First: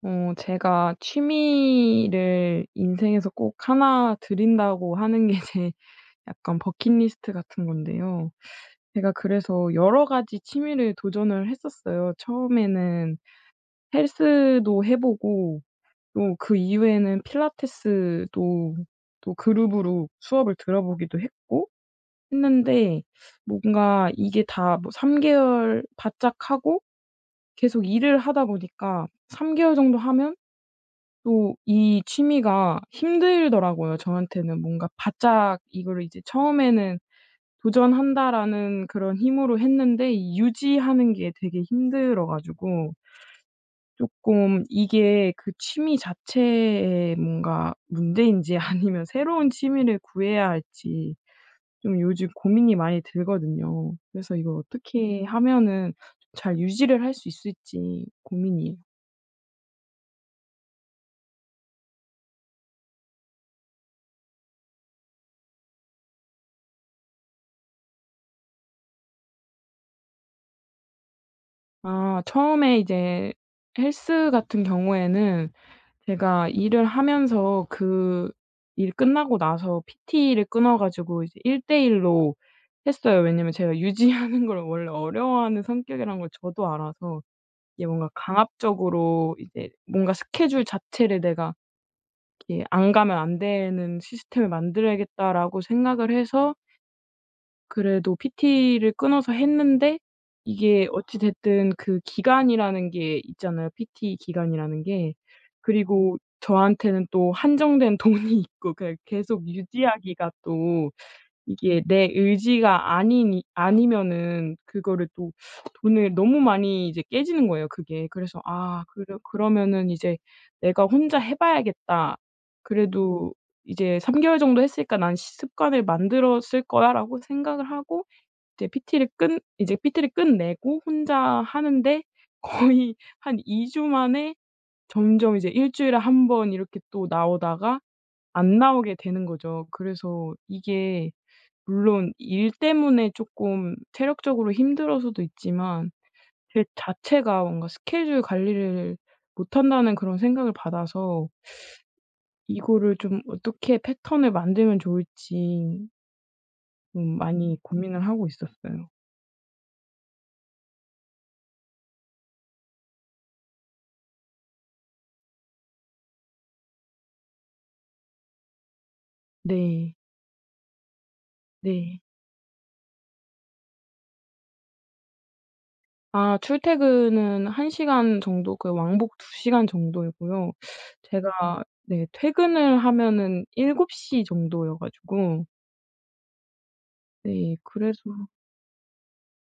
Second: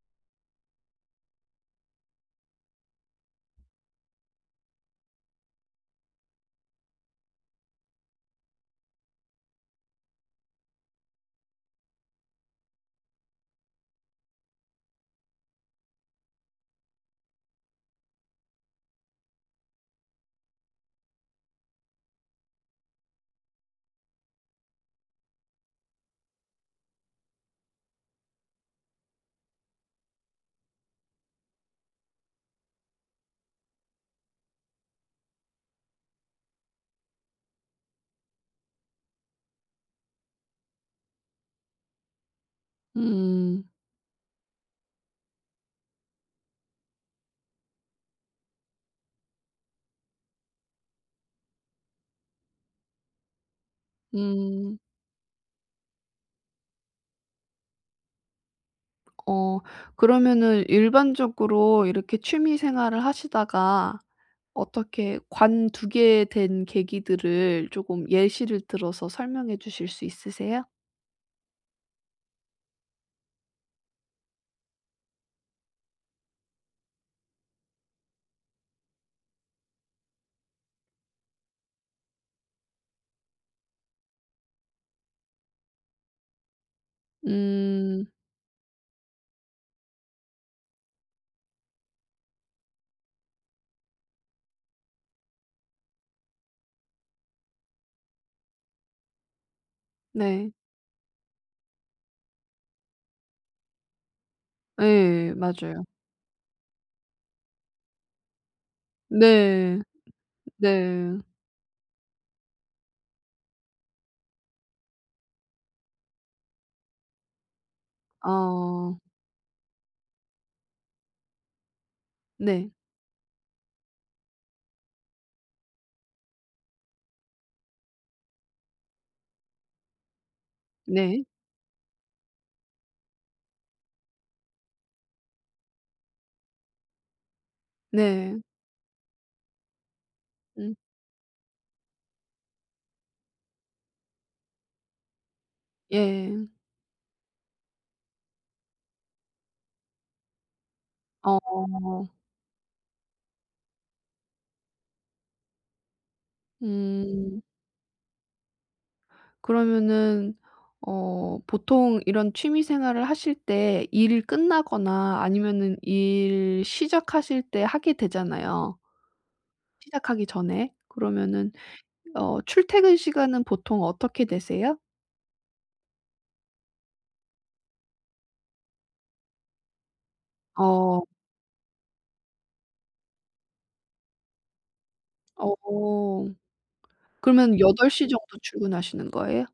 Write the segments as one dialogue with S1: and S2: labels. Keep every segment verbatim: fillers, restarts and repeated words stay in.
S1: 어 제가 취미를 인생에서 꼭 하나 들인다고 하는 게 제 약간 버킷리스트 같은 건데요. 제가 그래서 여러 가지 취미를 도전을 했었어요. 처음에는 헬스도 해 보고 또 그 이후에는 필라테스도 또 그룹으로 수업을 들어 보기도 했고 했는데 뭔가 이게 다 뭐 삼 개월 바짝 하고 계속 일을 하다 보니까 삼 개월 정도 하면 또 이 취미가 힘들더라고요, 저한테는. 뭔가 바짝 이거를 이제 처음에는 '도전한다.'라는 그런 힘으로 했는데 이 유지하는 게 되게 힘들어 가지고
S2: 음.
S1: 쪼끔 이게 그 취미 자체에 뭔가 문제인지 아니면 새로운 취미를 구해야 할지 좀 요즘 고민이 많이 들거든요. 그래서 이걸
S2: 음.
S1: 어떻게 하면은 잘 유지를 할 수 있을지 고민이에요.
S2: 어 그러면은 일반적으로 이렇게 취미생활을 하시다가 어떻게 관두게 된 계기들을 쪼금 예시를 들어서 설명해 주실 수 있으세요?
S1: 아 처음에 이제 헬스 같은 경우에는 제가 일을 하면서 그 일 끝나고 나서 PT를 끊어 가지고 이제 일 대 일 로 했어요. 왜냐하면 제가 유지하는 걸 원래 어려워하는 성격이란 걸 저도 알아서 이게
S2: 음.
S1: 뭔가 '강압적으로 이제 뭔가 스케줄 자체를 내가 이렇게 안 가면 안 되는 시스템을 만들어야겠다.'라고 생각을 해서 그래도 PT를 끊어서 했는데
S2: 네.
S1: 이게 어찌 됐든 그 기간이라는 게 있잖아요 PT 기간이라는 게.
S2: 예. 맞아요.
S1: 그리고 저한테는 또 한정된 돈이 있고 그냥 계속
S2: 네.
S1: 유지하기가 또
S2: 네.
S1: 이게 내 의지가 아니니 아니면은 그거를 또 돈을 너무 많이 이제 깨지는 거예요 그게. 그래서 '아
S2: 어.
S1: 그러 그러면은 이제 내가 혼자 해 봐야겠다.
S2: 네.
S1: 그래도 이제 삼 개월 정도 했으니까 나는 시 습관을 만들었을 거야.'라고 생각을 하고 이제 PT를 끝 이제 PT를 끝내고 혼자
S2: 네.
S1: 하는데 거의 한 이 주 만에 점점 이제 일 주일에 한 번 이렇게 또 나오다가
S2: 네.
S1: 안 나오게 되는 거죠. 그래서
S2: 음.
S1: 이게 물론 일 때문에 쪼끔 체력적으로 힘들어서도 있지만
S2: 예.
S1: 제 자체가 뭔가 스케줄 관리를 못 한다는 그런 생각을 받아서
S2: 어.
S1: 이거를 좀 어떻게 패턴을 만들면 좋을지 음
S2: 음.
S1: 많이 고민을 하고 있었어요.
S2: 그러면은 어 보통 이런 취미생활을 하실 때 일 끝나거나 아니면은 일 시작하실 때 하게 되잖아요.
S1: 네.
S2: 시작하기 전에 그러면은
S1: 네.
S2: 어 출퇴근 시간은 보통 어떻게 되세요?
S1: 아 출퇴근은 한 시간 정도 그 왕복 두 시간 정도이고요.
S2: 어.
S1: 제가 네 퇴근을 하면은 일곱 시 정도여 가지고
S2: 어
S1: 네.
S2: 그러면 여덟
S1: 그래서
S2: 시 정도 출근하시는 거예요?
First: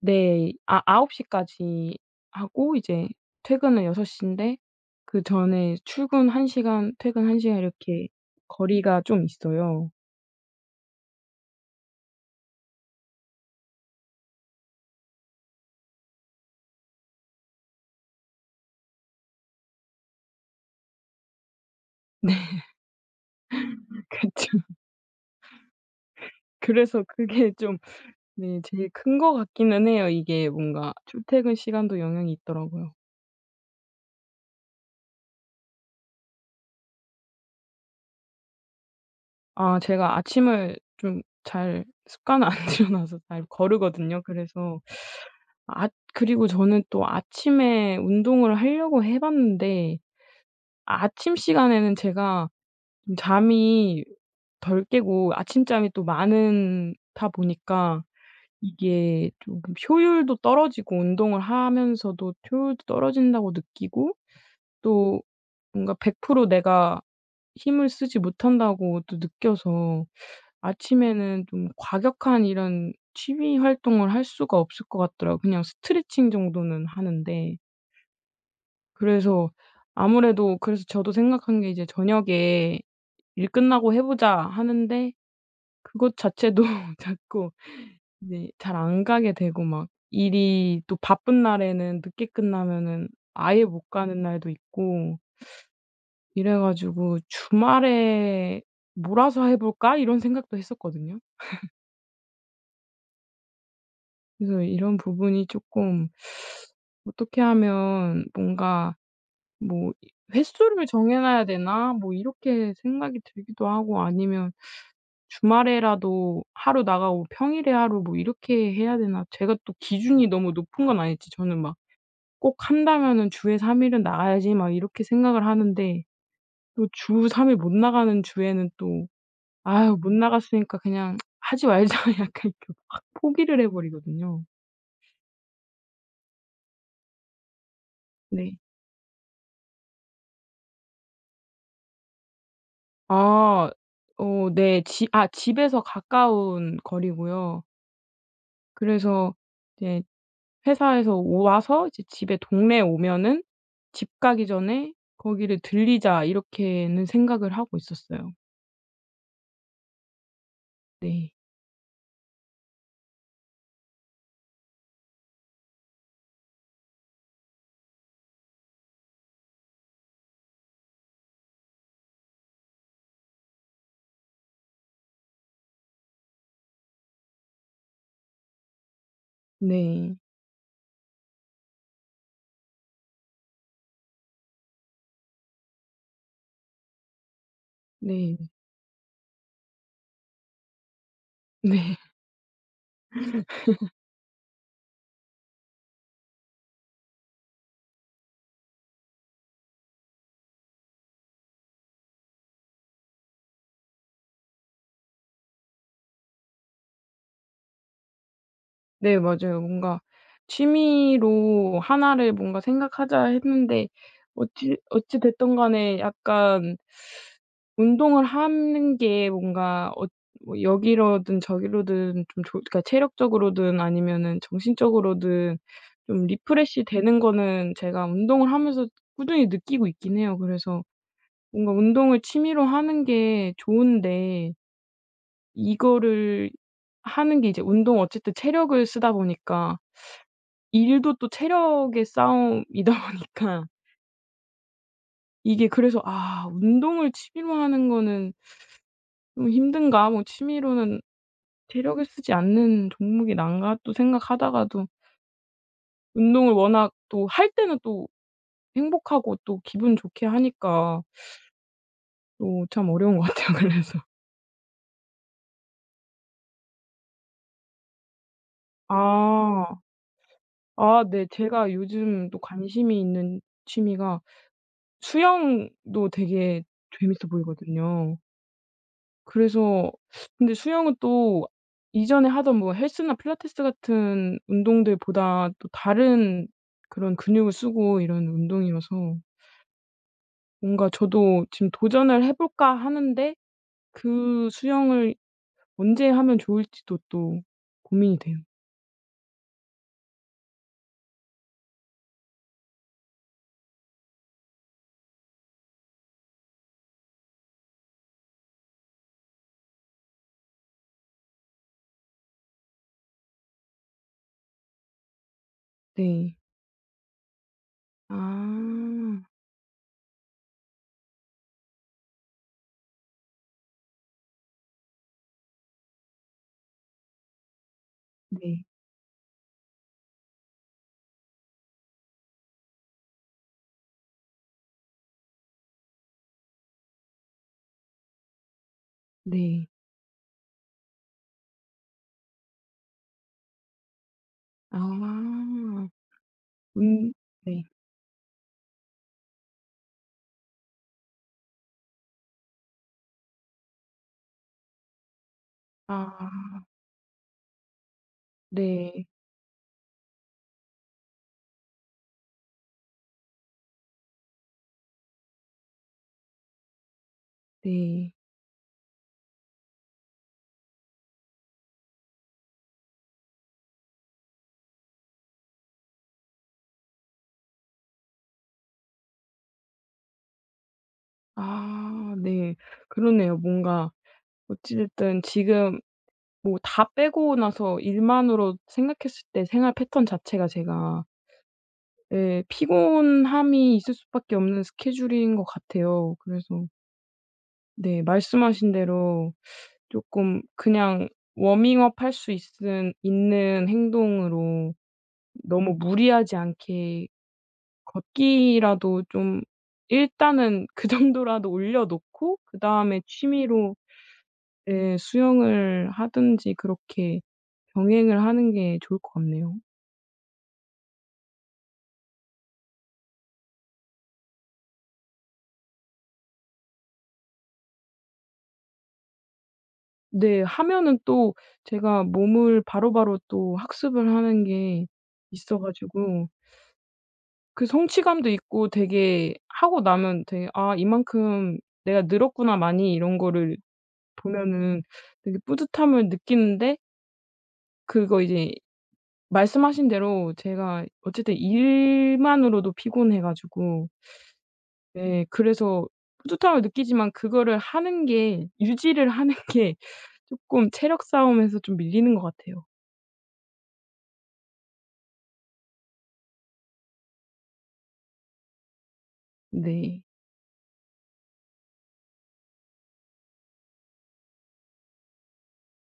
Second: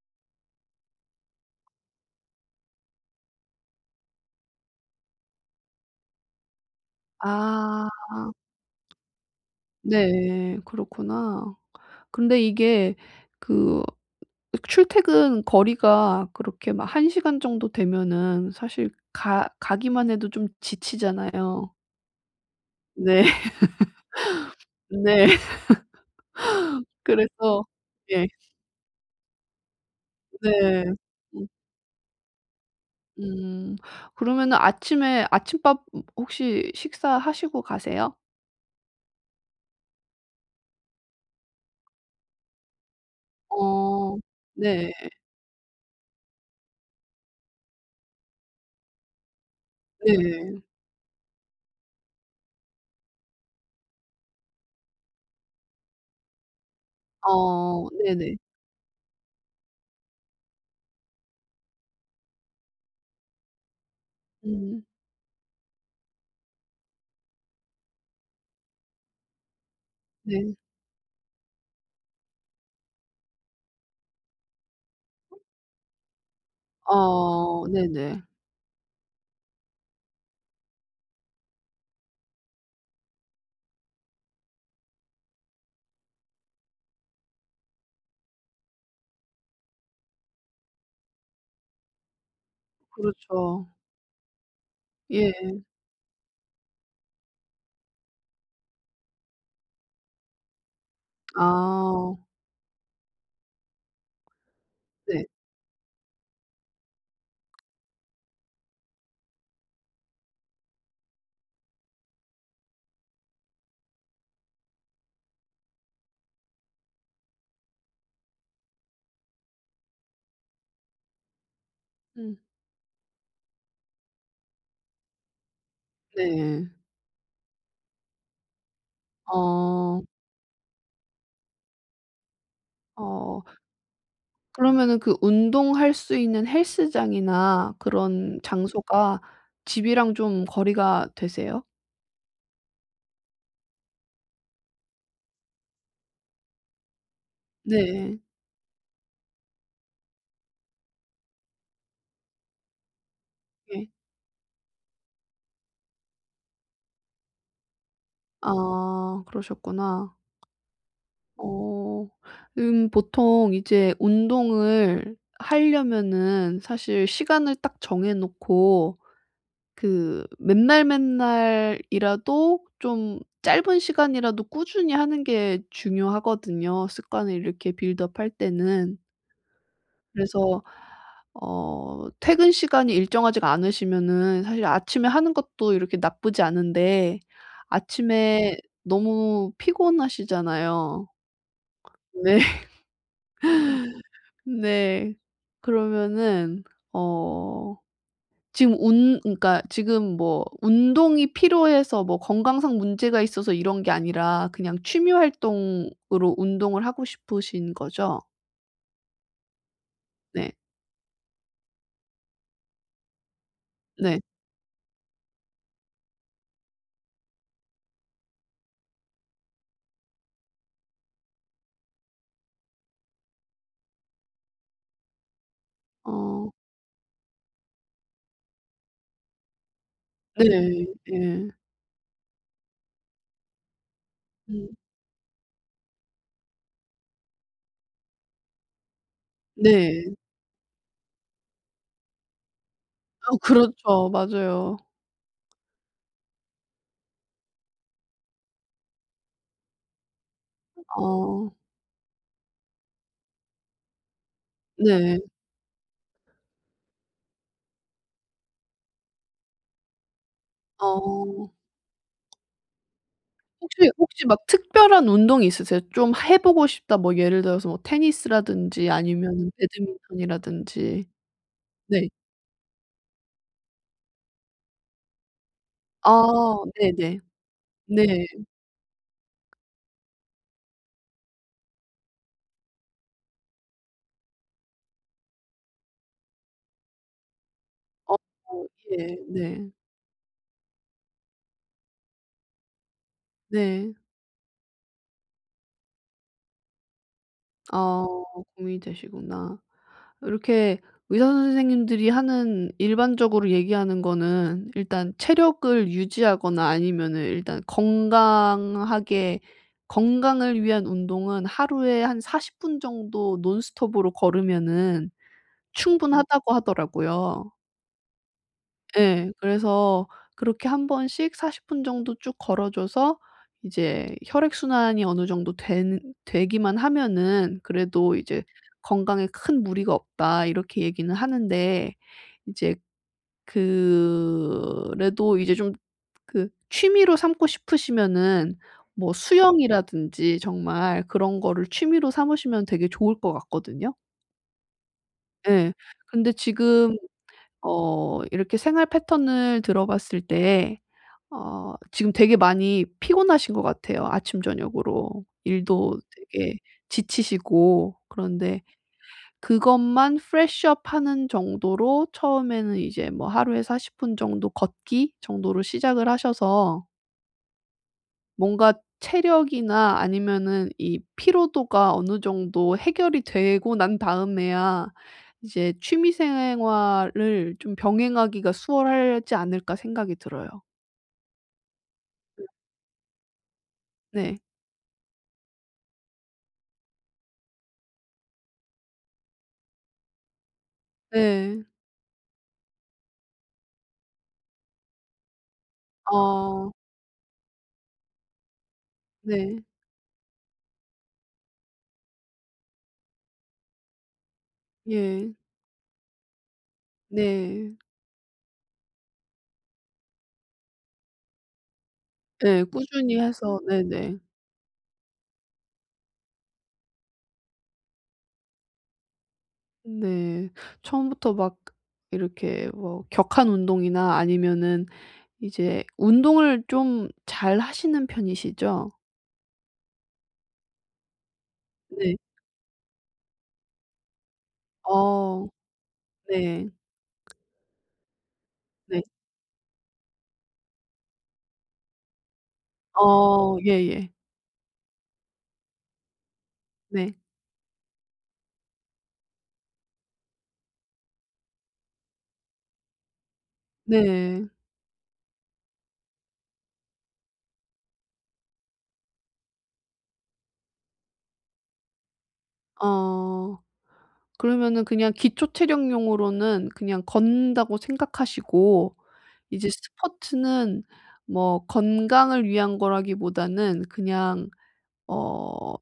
S1: 네. 이 아 아홉 시까지 하고 이제 퇴근은 여섯 시인데 그전에 출근 한 시간 퇴근 한 시간
S2: 아.
S1: 이렇게 거리가 좀 있어요.
S2: 네. 그렇구나. 근데 이게 그 출퇴근 거리가 그렇게 막 한 시간 정도 되면은 사실 가 가기만 해도 좀 지치잖아요.
S1: 네.
S2: 네.
S1: 그쵸.
S2: 네.
S1: 그래서 그게
S2: 그래서
S1: 좀
S2: 예.
S1: 네. 제일 큰 것 같기는 해요. 이게
S2: 네.
S1: 뭔가
S2: 음.
S1: 출퇴근 시간도 영향이 있더라고요.
S2: 음. 그러면은 아침에 아침밥 음 혹시 식사하시고 가세요?
S1: 아 제가 아침을 좀 잘 습관을 안 들여 놔서 잘
S2: 어
S1: 거르거든요. 그래서
S2: 네.
S1: 앗 그리고 저는 또 아침에 운동을 하려고 해 봤는데
S2: 네.
S1: 아침 시간에는 제가 좀 잠이 덜 깨고 아침잠이 또 많은 다
S2: 어
S1: 보니까
S2: 네네.
S1: 이게 쪼금 효율도 떨어지고 운동을 하면서도 효율도 떨어진다고 느끼고
S2: 음.
S1: 또 뭔가 백 프로 내가 힘을 쓰지 못한다고 또 느껴서
S2: 네.
S1: 아침에는 좀 과격한 이런 취미 활동을 할 수가 없을 것 같더라고요. 그냥 스트레칭 정도는 하는데.
S2: 어 네네.
S1: 그래서 아무래도 그래서 저도 생각한 게 이제 저녁에 '일 끝나고 해 보자.' 하는데 그것 자체도 자꾸 이제 잘 안 가게 되고 막 일이 또 바쁜 날에는 늦게 끝나면은 아예
S2: 그렇죠.
S1: 못 가는 날도 있고
S2: 예.
S1: 이래 가지고 '주말에 몰아서 해 볼까?' 이런 생각도 했었거든요.
S2: 아.
S1: 그래서 이런
S2: 네.
S1: 부분이 쪼끔 어떻게 하면 뭔가 뭐 '이 횟수를 정해 놔야 되나?' 뭐 이렇게 생각이 들기도 하고 아니면 '주말에라도 하루 나가고 평일에 하루 뭐 이렇게 해야 되나?' 제가 또 기준이 너무 높은 건 아닐지 저는 막
S2: 음.
S1: '꼭 한다면은 주에 삼 일은 나가야지.' 막 이렇게 생각을 하는데
S2: 네.
S1: 또 주 삼 일 못 나가는 주에는 또 '아유
S2: 어.
S1: 못 나갔으니까 그냥 하지 말자.' 약간 이렇게 확
S2: 어.
S1: 포기를 해 버리거든요.
S2: 그러면은 그 운동할 수 있는 헬스장이나 그런
S1: 네.
S2: 장소가 집이랑 좀 거리가 되세요?
S1: 아. 어 네. 지 아 집에서 가까운 거리고요.
S2: 네.
S1: 그래서 이제 '회사에서 와서 이제 집에 동네에 오면은
S2: 예.
S1: 집 가기 전에 거기를 들르자.' 이렇게는 생각을 하고 있었어요.
S2: 아 그러셨구나.
S1: 네.
S2: 어. 음 보통 이제 운동을 하려면은 사실 시간을 딱 정해 놓고 그 맨날맨날이라도 좀 짧은 시간이라도 꾸준히 하는 게 중요하거든요, 습관을 이렇게 빌드업 할 때는.
S1: 네.
S2: 그래서 어 퇴근 시간이 일정하지가 않으시면은 사실 아침에 하는 것도 이렇게 나쁘지 않은데
S1: 네.
S2: 아침에 너무 피곤하시잖아요.
S1: 네.
S2: 네. 네. 그러면은 어 지금 운 그러니까 지금 뭐 운동이 필요해서 뭐 건강상 문제가 있어서 이런 게 아니라 그냥 취미 활동으로 운동을 하고 싶으신 거죠?
S1: 네 맞아요. 뭔가
S2: 네.
S1: '취미로 하나 를 뭔가 생각하자.' 했는데
S2: 네.
S1: 어찌 어찌 됐든 간에 약간 운동을 하는 게 뭔가 엇 뭐 여기로든 저기로든 좀 조 그러니까 체력적으로든 아니면은 정신적으로든 좀
S2: 어.
S1: 리프레시 되는 거는 제가 운동을 하면서 꾸준히 느끼고 있긴 해요. 그래서
S2: 네. 예.
S1: 뭔가 운동을 취미로 하는 게 좋은데
S2: 음.
S1: 이거를 하는 게 이제 운동 어쨌든 체력을 쓰다 보니까
S2: 네.
S1: 일도 또 체력의 싸움이다
S2: 어
S1: 보니까
S2: 그렇죠. 맞아요.
S1: 이게 그래서 '아. 운동을 취미로 하는 거는 좀 힘든가. 뭐 취미로는
S2: 아 어.
S1: 체력을 쓰지 않는 종목이 나은가.' 또 생각하다가도
S2: 네.
S1: 운동을 워낙 또 할 때는 또 행복하고 또 기분 좋게 하니까
S2: 어.
S1: 어 참 어려운 것 같아요
S2: 혹시
S1: 그래서.
S2: 혹시 막 특별한 운동이 있으세요? '좀 해 보고 싶다.' 뭐 예를 들어서 뭐 테니스라든지 아니면
S1: 아. 아
S2: 배드민턴이라든지.
S1: 네 제가
S2: 네.
S1: 요즘 또 관심이 있는 취미가 수영도
S2: 아
S1: 되게
S2: 네네.
S1: 재미있어 보이거든요.
S2: 네.
S1: 그래서 근데 수영은 또 이전에 하던 뭐 헬스나 필라테스 같은 운동들보다 또 다른 그런 근육을 쓰고
S2: 어
S1: 이런
S2: 예.
S1: 운동이어서
S2: 네.
S1: 뭔가 저도 지금 '도전을 해 볼까.' 하는데
S2: 네.
S1: 그 수영을 언제 하면 좋을지도 또
S2: 아
S1: 고민이 돼요.
S2: 고민이 되시구나. 이렇게 의사 선생님들이 하는 일반적으로 얘기하는 거는 "일단 체력을 유지하거나 아니면은 일단 건강하게 건강을 위한 운동은 하루에 한 사십 분 정도 논스톱으로 걸으면은
S1: 네.
S2: 충분하다."고 하더라고요.
S1: 아.
S2: 예. 그래서 그렇게 한 번씩 사십 분 정도 쭉 걸어 줘서 이제 혈액순환이 어느 정도 되는 되기만 하면은 그래도 이제
S1: 네.
S2: "건강에 큰 무리가 없다." 이렇게 얘기는 하는데 이제 그래도 이제 좀 그 취미로 삼고 싶으시면은 뭐
S1: 네.
S2: 수영이라든지 정말 그런 거를 취미로 삼으시면 되게 좋을 것 같거든요. 예.
S1: 아.
S2: 근데 지금
S1: 음 네.
S2: 어 이렇게 생활 패턴을 들어 봤을 때 어 지금 되게 많이 피곤하신 것 같아요 아침저녁으로. 일도 되게
S1: 아.
S2: 지치시고 그런데
S1: 네.
S2: 그것만 프레쉬 업 하는 정도로 처음에는 이제 뭐 하루에 사십 분 정도 걷기 정도로 시작을 하셔서
S1: 네.
S2: 뭔가 체력이나 아니면은 이 피로도가 어느 정도 해결이 되고 난 다음에야 이제 '취미생활을 좀 병행하기가 수월하지 않을까.' 생각이 들어요.
S1: 아
S2: 음.
S1: 네. 그러네요. 뭔가
S2: 네.
S1: 어찌 됐든 지금 뭐 다 빼고 나서 일만으로 생각했을 때 생활 패턴 자체가 제가
S2: 네.
S1: 예 피곤함이 있을 수밖에 없는 스케줄인 것 같아요. 그래서
S2: 아.
S1: 네 말씀하신 대로
S2: 네.
S1: 쪼끔 그냥 워밍업 할 수 있은 있는 행동으로
S2: 예.
S1: 너무 무리하지 않게
S2: 네.
S1: 걷기라도 좀 일단은 그 정도라도 올려놓고
S2: 예.
S1: 그다음에
S2: 꾸준히 해서
S1: 취미로
S2: 네네.
S1: 예 수영을 하든지 그렇게 병행을 하는 게 좋을 것 같네요.
S2: 네. 처음부터 막 이렇게 뭐 격한 운동이나 아니면은 이제 운동을 좀 잘하시는 편이시죠?
S1: 네. 하면은 또 제가
S2: 네.
S1: 몸을 바로바로 또 학습을 하는 게
S2: 어
S1: 있어 가지고
S2: 네.
S1: 그 성취감도 있고
S2: 네.
S1: 되게 하고 나면 되게 '아 이만큼 내가 늘었구나 많이.' 이런
S2: 어
S1: 거를
S2: 예예.
S1: 보면은 되게 뿌듯함을 느끼는데
S2: 네.
S1: 그리고 이제 말씀하신 대로 제가 어쨌든 일만으로도 피곤해 가지고
S2: 네.
S1: 네 그래서 뿌듯함을 느끼지만 그거를 하는 게 유지를 하는 게 쪼끔 체력 싸움에서 좀 밀리는 것 같아요.
S2: 아. 그러면은 그냥 기초 체력용으로는 그냥 걷는다고 생각하시고 이제
S1: 네.
S2: 스포츠는 뭐 건강을 위한 거라기보다는 그냥 어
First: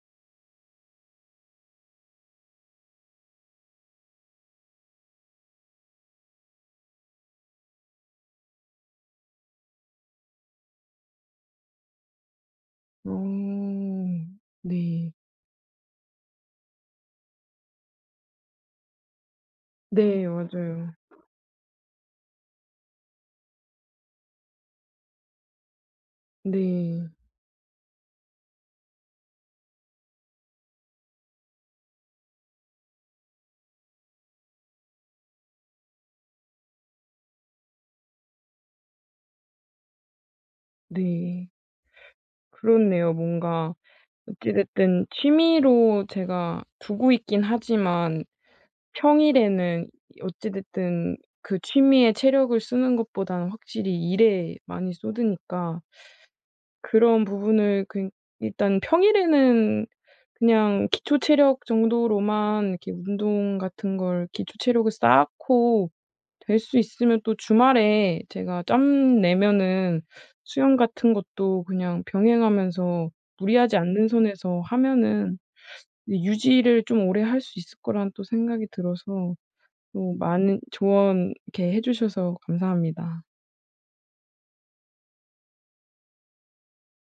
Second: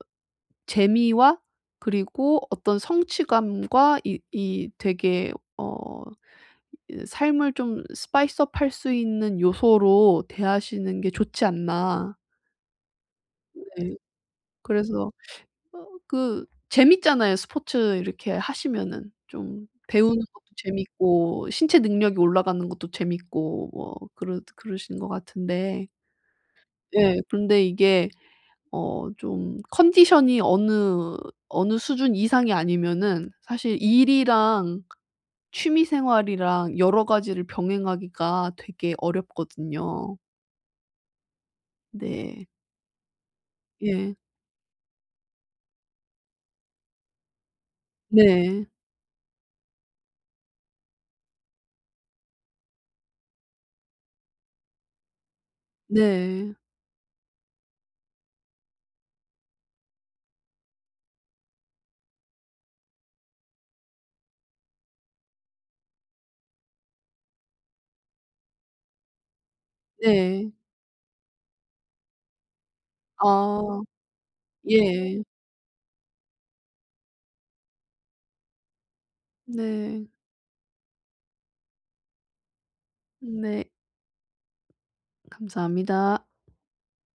S2: 재미와 그리고 어떤 성취감과 이 이 되게 어 이 삶을 좀 스파이스업 할 수 있는 요소로 대하시는 게 좋지 않나. 네.
S1: 어
S2: 그래서
S1: 네.
S2: 어 그 재밌잖아요 스포츠 이렇게 하시면은. 좀 배우는
S1: 네
S2: 것도
S1: 맞아요.
S2: 재밌고 신체 능력이 올라가는 것도 재밌고 뭐 그러 그러시는 것 같은데.
S1: 네.
S2: 예. 근데 이게 어 좀 컨디션이 어느 어느 수준 이상이 아니면은 사실 일이랑 취미생활이랑 여러 가지를 병행하기가 되게 어렵거든요.
S1: 네.
S2: 네.
S1: 그렇네요. 뭔가
S2: 예.
S1: 어찌 됐든 취미로 제가 두고 있긴 하지만
S2: 네.
S1: 평일에는 어찌 됐든 그 취미에 체력을 쓰는 것보다는 확실히 일에 많이 쏟으니까
S2: 네.
S1: 그런 부분을 그니 일단 평일에는 그냥 기초 체력 정도로만 이렇게 운동 같은 걸 기초 체력을 쌓고 될 수 있으면 또 주말에 제가 짬 내면은
S2: 네.
S1: 수영 같은 것도 그냥 병행하면서 무리하지
S2: 아.
S1: 않는 선에서
S2: 예.
S1: 하면은 유지를 좀 오래 할 수 있을 거라는 또 생각이 들어서
S2: 네.
S1: 또 많은 조언 이렇게 해 주셔서 감사합니다.
S2: 네. 감사합니다.